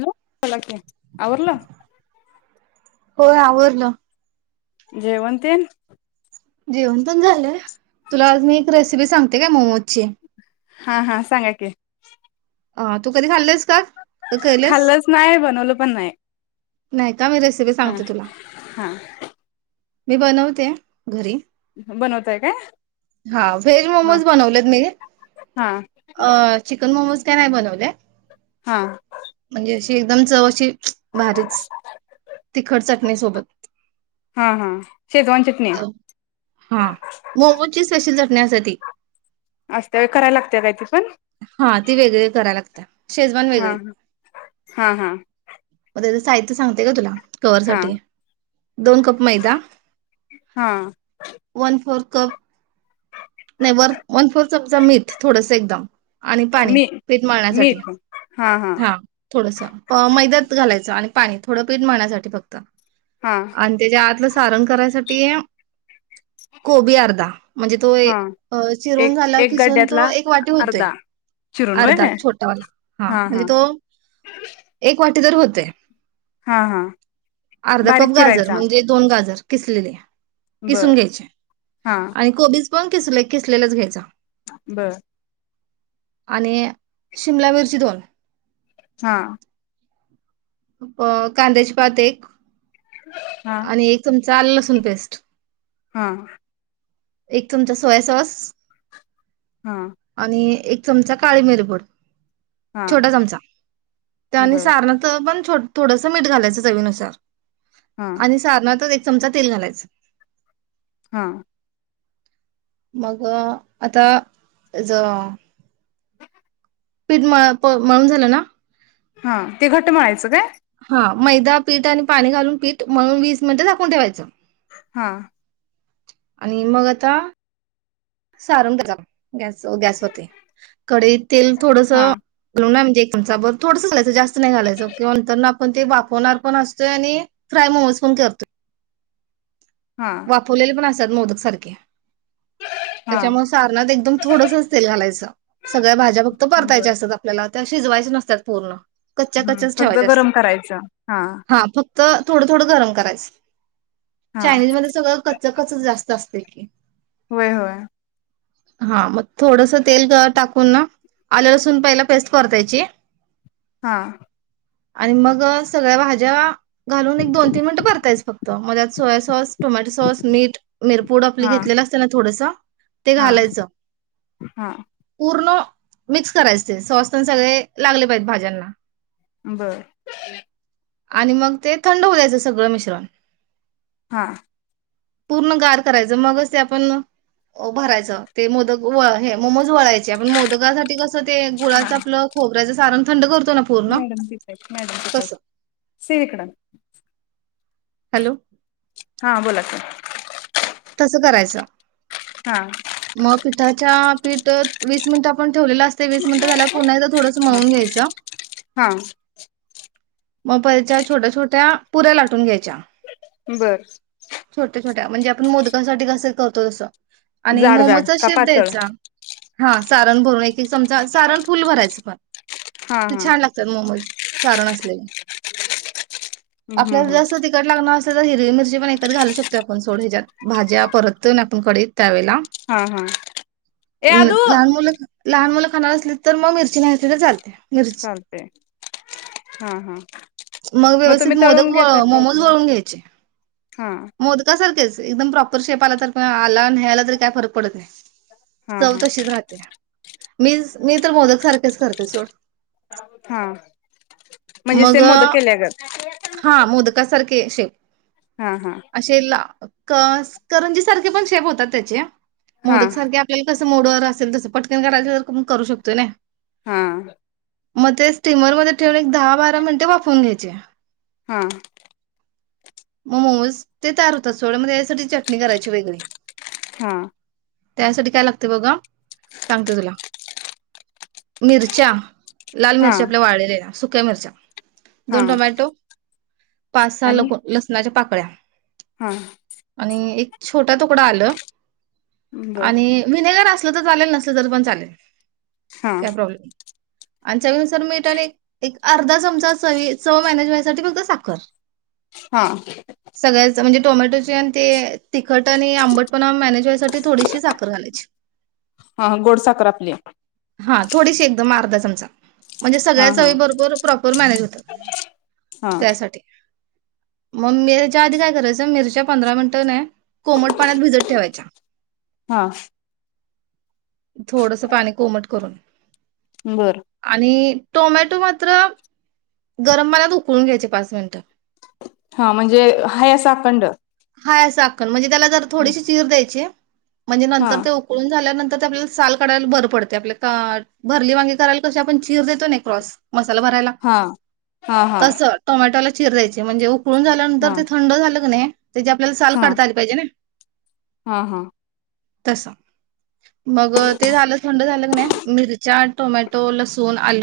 Hello बोला की, आवरल? होय आवरलं. जेवण तेन जेवण पण झालंय, तुला आज मी एक रेसिपी सांगते काय मोमोज ची हा हा सांगा की अ तू कधी खाल्लयस काय? खाल्लंच नाय, बनवलं पण नाई. नाइत [unintelligible] मी रेसिपी सांगते तुला हा मी बनवते. घरी बनवताय काय हा, हा व्हेजमोमोज बनवलेत मी, हा अ चिकन मोमोज काय नाय बनवले. हा. ती एकदम चव अशी भारीच तिखट सा [unintelligible] सोबत हा हा शेजवान चटणी अ हा मोमोजची स्पेशल [unintelligible] न्यासठी असत करायला लागतया काय ती पण. हा ती वेगळी कराय लागती या शेजवान हा वेगळी हा हा काय त सांगते ग तुला कवर हा साठी ये दोन कप मैदा हा वन फोर्थ कप नाही वर वन फोर चमचा मीठ थोडस एकदम आणि पाणी मी पीठ मळण्यासाठी मीठ हा थोडस मैद्यात घालायचं आणि पाणी थोडं पीठ मळण्यासाठी फक्त हा आणि त्याच्या आतलं सारण करायसाठी कोबी अर्धा म्हणजे तो हा अ एक चिरून झाला एक खिसून तो गड्ड्यातला एक वाटी होतोय अर्धा चिरून व्हय अर्धा छोटावाला हा म्हणजे तो एक पटदर होतंय. हा हा अर्धा कप बारीक गाजर चिरायचा म्हणजे दोन गाजर किसलेले. किसून बर घ्यायचे हा आणि कोबीज किसलय किसलेलेच घ्यायचं बर. आणि शिमला मिरची दोन हा. अ कांद्याची पात एक हा. चा अल्ल लसूण पेस्ट हा. एक चमचा सोया सॉस हा आणि एक चमचा काळी मिरीपूड हा छोटा चमचा आणि बर सारत पण थोडसं मीठ घालायचं चवीनुसार हा आणि सारना तरी चमचा तेल घालायच हा. मग आता ज पीठ म मळून झालं ना हा, ते घट मळायचं काय? हा मैदा पीठ आणि पाणी घालून पीठ मळून वीस मिनिटं झाकून ठेवायचं हा. आणि मग आता सारण त्याचा गॅस गॅस होते कढई तेल थोडस हा घलू ना म्हणजे चमचाभर थोडसं घालायचं जास्त नाही घालायचं आपण ते वाफवणार पण असतोय आणि फ्राय मोमोज पण करतो. हा वाफवलेले पण अस तात मोदक सारखे हा त्याच्यामुळ सारणात एकदम थोडसच तेल घालायचं, सगळ्या भाज्या फक्त बर परतायच्या असत्यात आपल्याला त्या शिजवायच नसत्यात पूर्ण कच्च्या हम्म, कच्च्याच फक्त गरम करायचं हा त थोडं थोडं गरम करायचं. हा चायनीज मधे सगळं क च कच जास्त असते की वय होय. हा मग थोडस तेल त टाकून ना, आलं लसून पयला पेस्ट परतायची. हा. आणि मग सगळ्या भाज्या घालून एक दोन तीन मिनटं परतायचं फक्त, मग त्यात सोया सॉस टोमॅटो सॉस, मीठ, मिरपूड आपली हा घेतलेल असत्या ना थोडस ते हा घालायचं, हा पूर न मिक्स करायच ते, सॉस तेन सगळे लागले पाहिजेत भाज्यांना बर [unintelligible] आणि मग ते थंड होऊ द्यायचं सगळं मिश्रण हा. पूर्ण गार करायच, मगच ते आपण अ भरायचं, ते मोदक व हे मोमोज वळाय चे आपण मोदकासाठी कस ते हा गुळाच आपल खोबऱ्याच सारण थंड करु मॅडम तीत आयत, मॅडम तीत आयत, सेव हिकड आण. हॅलो हा बोला की कसं करायचं? हा म पिताच्या पीटत वीस मिंट आपण ठेवलेल असतय, वीस मिनिट झाल्यावर पुन्हा एकदा थोडस हा मळून घ्यायच. हा मग परतच्या छोट्या छोट्या पुऱ्या लाटून घ्याय च्या बर छोटे छो ट्या म्हणजे आप पण मोदकासाठी कसं करतो तसं आणि जाड जाड मोमोचा का शेप पातळ द्यायचा, हा सारण भरून एक एक चमचा, सारण फुल भरायचं पण हा ते हा छान लागतात मोमोज सारन अस हो [inaudible] हम्म आपल्याला हम्म जास्त तिकट लागणार असल तर हिरवी मिर जे पण येतात घालू शकतो आपण सोडे हेज्यात. भाज्या परतोय न आपण कडइत. त्यावेळेला हा हा ए आदू लाहान मुल, लहान मुल. खाणार असली तर म मिरची, नाही घातली तर चालते. चालते हा हा मग तुम्ही व्यवस्थित मोदक, तळून घेता व का मोमोज, उकडून वळून घ्यायचे हा मोदका सारखेच. एकदम प्रॉपर शेप आला तर अ आला, नही आला, तरी काय फरक पडत नाही. हा चव हा तशीच राहते, मीच मी तर मोदक सारख. किस करते सोड. हा म्हणजे मग सेम मोदक केल्यागत हा मोदकासारखे असे, हा हा असे ला. कस करंजी, सारखे पण शेप होतात त्याचे अ! हा मोदक सारखे आपल्याला, कसं मोडवर असेल तसं पट. [unintelligible] करू शकतोय नाय. हा! मं ते स्टीमरमध्ये ठेवून एक दहा, बारा, मिनिटे वाफवून घ्यायचे. हा! मोमोज, ते तयार होतच. सोड मले यासाठीच. चटणी करायची वेगळी. हा त्यासाठी काय लागते, बघा सांगते तुला. मिरच्या, लाल हा मिरच्या, आपल्या वाळलेल्या. सुक्या मिरच्या हा दोन टोमॅटो, पाच सहा आणि लोक लसणाचे पा कळया. हा! आणि एक छोटा तुकडा आल. बर आणि विनेगर अस तुझ झालेल नसल तरी पण चालेल. हा काय प्रॉब्लेम? आणि चवीनुसार मीठ, आणि एक, एक अर्धा चमचा चवी चव, मॅनेज होण्यासाठी फक्त साखर. हा सगळ्याच म्हणजे? टोमॅटोची ते आण ते तिखट, आणि आंबटपणा, मॅनेज व्हायसाठी थोडीशी साखर घलायची. हा गोडसाखर आपली हा थोडीशी एकदम अर्धा चम चा [inaudible] म्हणजे हा सगळ्या हा चवीबरोबर, प्रॉपर मॅनेज होत हा त्यासाठी. म मिरच्या आधी काय करायच मिरच्या पंधरा मिनिटं नाय कोमट पाण्यात भिजत ठेवायच्या हा थोडस पाणी कोमट करून बर आणि इ टोमॅटो मात्र गरम पाण्यात उकळून घ्यायचे पाच मिनिटं हा म्हणजे हाय अस अखंड हाय अस मआख म्हणजे त्याला जर थोडीशी चिर द्यायची म्हणजे हा नंतर ते उकळून झाल्यानंतर आपल्याला साल काढायला बर पडते आपल्या भरली वांगी करायला कशी आपण चीर देतो ना क्रॉस मसाला भरायला हा हा हा हा तस टोमॅटोला चीर द्यायची म्हणजे उक पोळून झाल्यानंतर हा ते थंड झालं की नाही त्याची आपल्याला साल हा काढता आली पाहिजे ना? हा हा तस मग ते झालं थंड झालं क नाही मिरच्या, टोमॅटो, लसूण, आल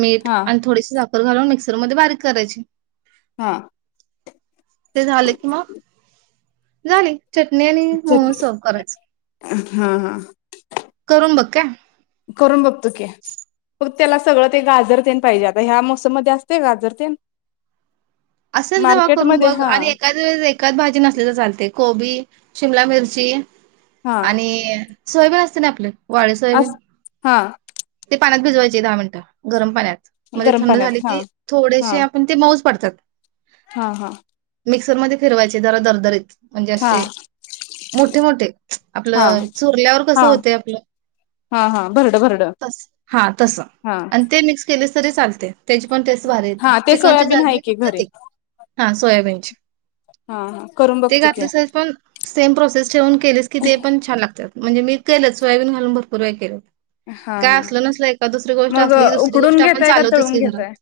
मीठ हा आणि थोडीशी साखर. घालून मिक्सर मध्ये बारीक करायची हा ते झाल झाले. चटणी आणि मोमोज सर्व करायच हा करून बघ का करून बग [inaudible] त्याला सगळं ते गाजरतेन पाहिजे आता ह्या मोसम मध्ये असतय गाजर तेन असेल तेव्हा करून मार्केटमध्ये बघ, हा आणि एकाद वेळे एखादी भाजी नसली तर चालते कोबी शिमला मिर्ची, हा आणि सोयबीण असते ना आपलं अस हा ते पाण्यात भिजवायची दहा मिनटं, गरम पाण्यात मध्ये गरम थंड झाली पाण्यात हा की थोडेसे हा आपण ते मऊज पडत्यात. हा हा मिक्सरमध्ये फिरवायचे जरा दरदरीत म्हणजे हा असे मोठे मोठे हा आपलं चुरल्यावर हा कसं होत आपलं. हा हा. भरड भरड हा तस हा आणि ते मिक्स केलेस तरी चालतय त्याची पण टेस्ट भारी येत हा ते चिकनच्या सोयाबीन आहे जागी [unintelligible] की ना घरी ते. हा सोयाबीनची हा हा करून ते बघतो की घातलीस तरी पण सेम प्रोसेस जेवन केलेस की ते पण छान लागतात म्हणजे मी केलं सोयाबीन घालून भरपूर वेळा केल. हा काय हा असलं नसलं एखाद दुसरी गोष्ट मग असली तर दुसरी उकडून गोष्ट घेताय का चालवतोच तळून की घरात घेताय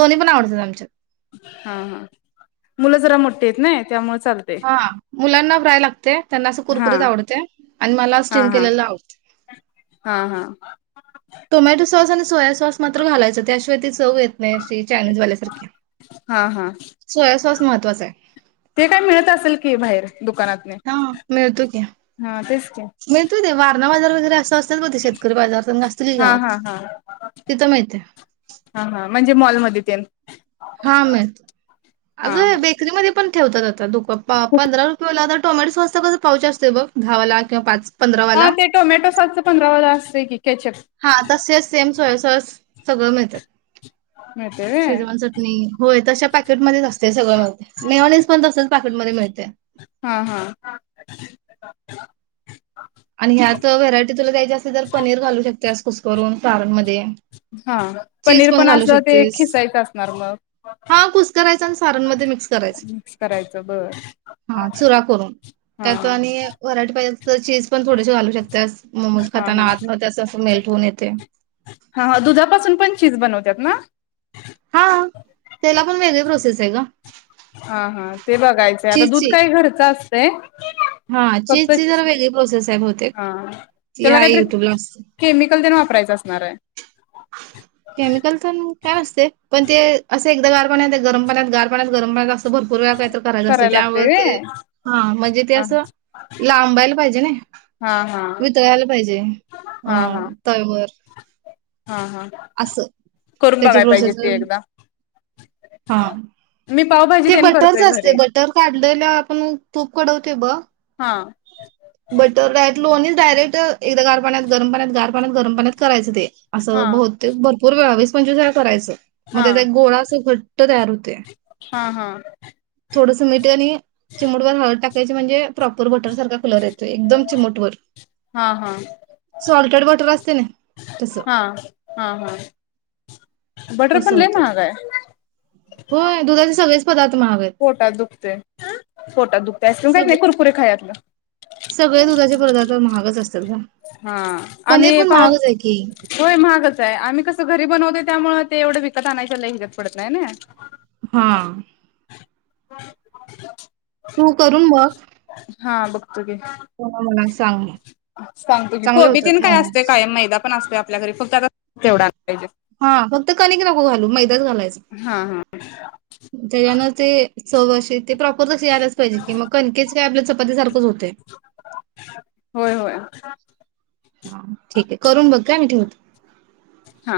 दोन्ही पण आवडतात आमच्यात. हा हा मुलं जरा मोठी आहेत ना त्यामुळ हा मुलांना फ्राय लागते त्यांना असं हा कुरकुरीत आवडते आणि मला हा स्टीम हा केलेलं आवडते. हा हा टोमॅटो सॉस आणि सोया सॉस मात्र घालायचं त्याशिवाय तिचं चव येत नाही अशी चायनीज वाल्यांसारखी हा हा सोया सॉस महत्त्वाचं आहे. ते काय मिळत असेल की बाहेर दुकानातने हा मिळतो की. हा तेच की मीळतो तेव्हा खाना बाजार वगैरे अस अस हा हा हा तिथं मिळते हा हा म्हणजे मॉलमध्ये ते हा मी हा अजून बेकरी मध्ये पण ठेवतात आत ता दुकपा पंधरा रुपये वाला आता टोमॅटो सॉस चा कसा पाऊच असतोय बघ दहा वाला किंवा पाच हा पंधरावाला ते टोमॅटो सॉस चा पंधरावा वाल असते की केचप हा तसेच सेम सोया सॉस सगळं मिळतं मिळते रे शेजवान चटणी होय तशा पॅकेटमध्येच असते सगळं मेयोनीज पण तसेच पॅकेटमध्ये मिळतंय. हा हा [unintelligible] आणि यात व्हरायटीज तुला द्यायची असेल तर पनीर घालू शकते कुस्करून सारण मध्ये हा पनीर पण अस ते खिसायचं असणार मग पण सारण मध्ये मिक्स करायच मिक्स करायचं बर हा चुरा करून हा त्यात आणि वरायटी पाहिज. त चीज पण थोडेसे घालू शकता. हा हा येते. हा दुधापासून पण चीज बनवतात ना. [inaudible] हा त्याला पण वेगळे प्रोसेस हाय ग. हा हा ते बघायचंय आता दूध चीजची. काय घरचं असत. ते हा फक्त चीजची जरा वेगळी प्रोसेस आहे बहुतेक हा ती त्याला आहे काहीतरी युट्यूबला असते. केमिकल देण वापरायचं असणार आहे. केमिकल पण काय नसते पण ते असे एकदा गार पाण गरम पा गार पा गर पा अस. भरपूर वेळा काहीत करायच असते करायला लागतंय त्यावर ते व्हय हा म्हणजे ते हा असं लांबायला पाहिजे ना. हा हा वितळायला पाहिजे अ हा हा तव्यावर हा हा असं करून त्याची बघाय पाहिजे प्रोसेस ते एकदा हा मी पावभाजी ते तेन बटरच करतोय असते घरी बटर काढलेल्या आपण तूप कडव. ओके हा बटर राय. लोणीच डायरेक्ट एकदा गार पाण्यात गरम पाण्याता गरम पाण्यात करायचं ते हा असं बहतेक भरपूर वे पणजुसार करायचं. मग हा त्याचा एक गोळा घट्ट तयार होत हा हा थोडस मिठ आणि चिमडवर हळद टाक. त्या म्हणजे प्र [inaudible] कलर येतोय येकदम चिमूटभर हा हा सॉकेट बटर असतं तसं. हा हा हा बटर पण लय महाग आहे [inaudible] पोटात दुखत पोटात दुखत अस प काही सग नाही कुरकुे खा. सगळे दुधाचे पदार्थ महागच असतात का पनीर आम्ही पण पाव महागच आहे की होय महागच हाय आम्ही कस? री बनवते त्यामुळे ते एवढं विकत आणायच्या ल हिजत पडत नाही. हा [inaudible] तू करून बघ. [inaudible] ते मग मला सांग मग सांगतो की चांगले कोबी होतात तिनं काय असतय मोमोज कायम मैदा पण असंतय आपल्या घरी फक्त आता तेवढा आण हा फक्त कणिक नको घालू मैदाच घालायचा हा हा. तेन ते चव अशी ते प्रॉपर तसे यायलाच पाहिजे ते मग कणीकेच काय आपल्या [inaudible] होय होय. हा ठीक आहे करून बघ काय मी ठेवत. हा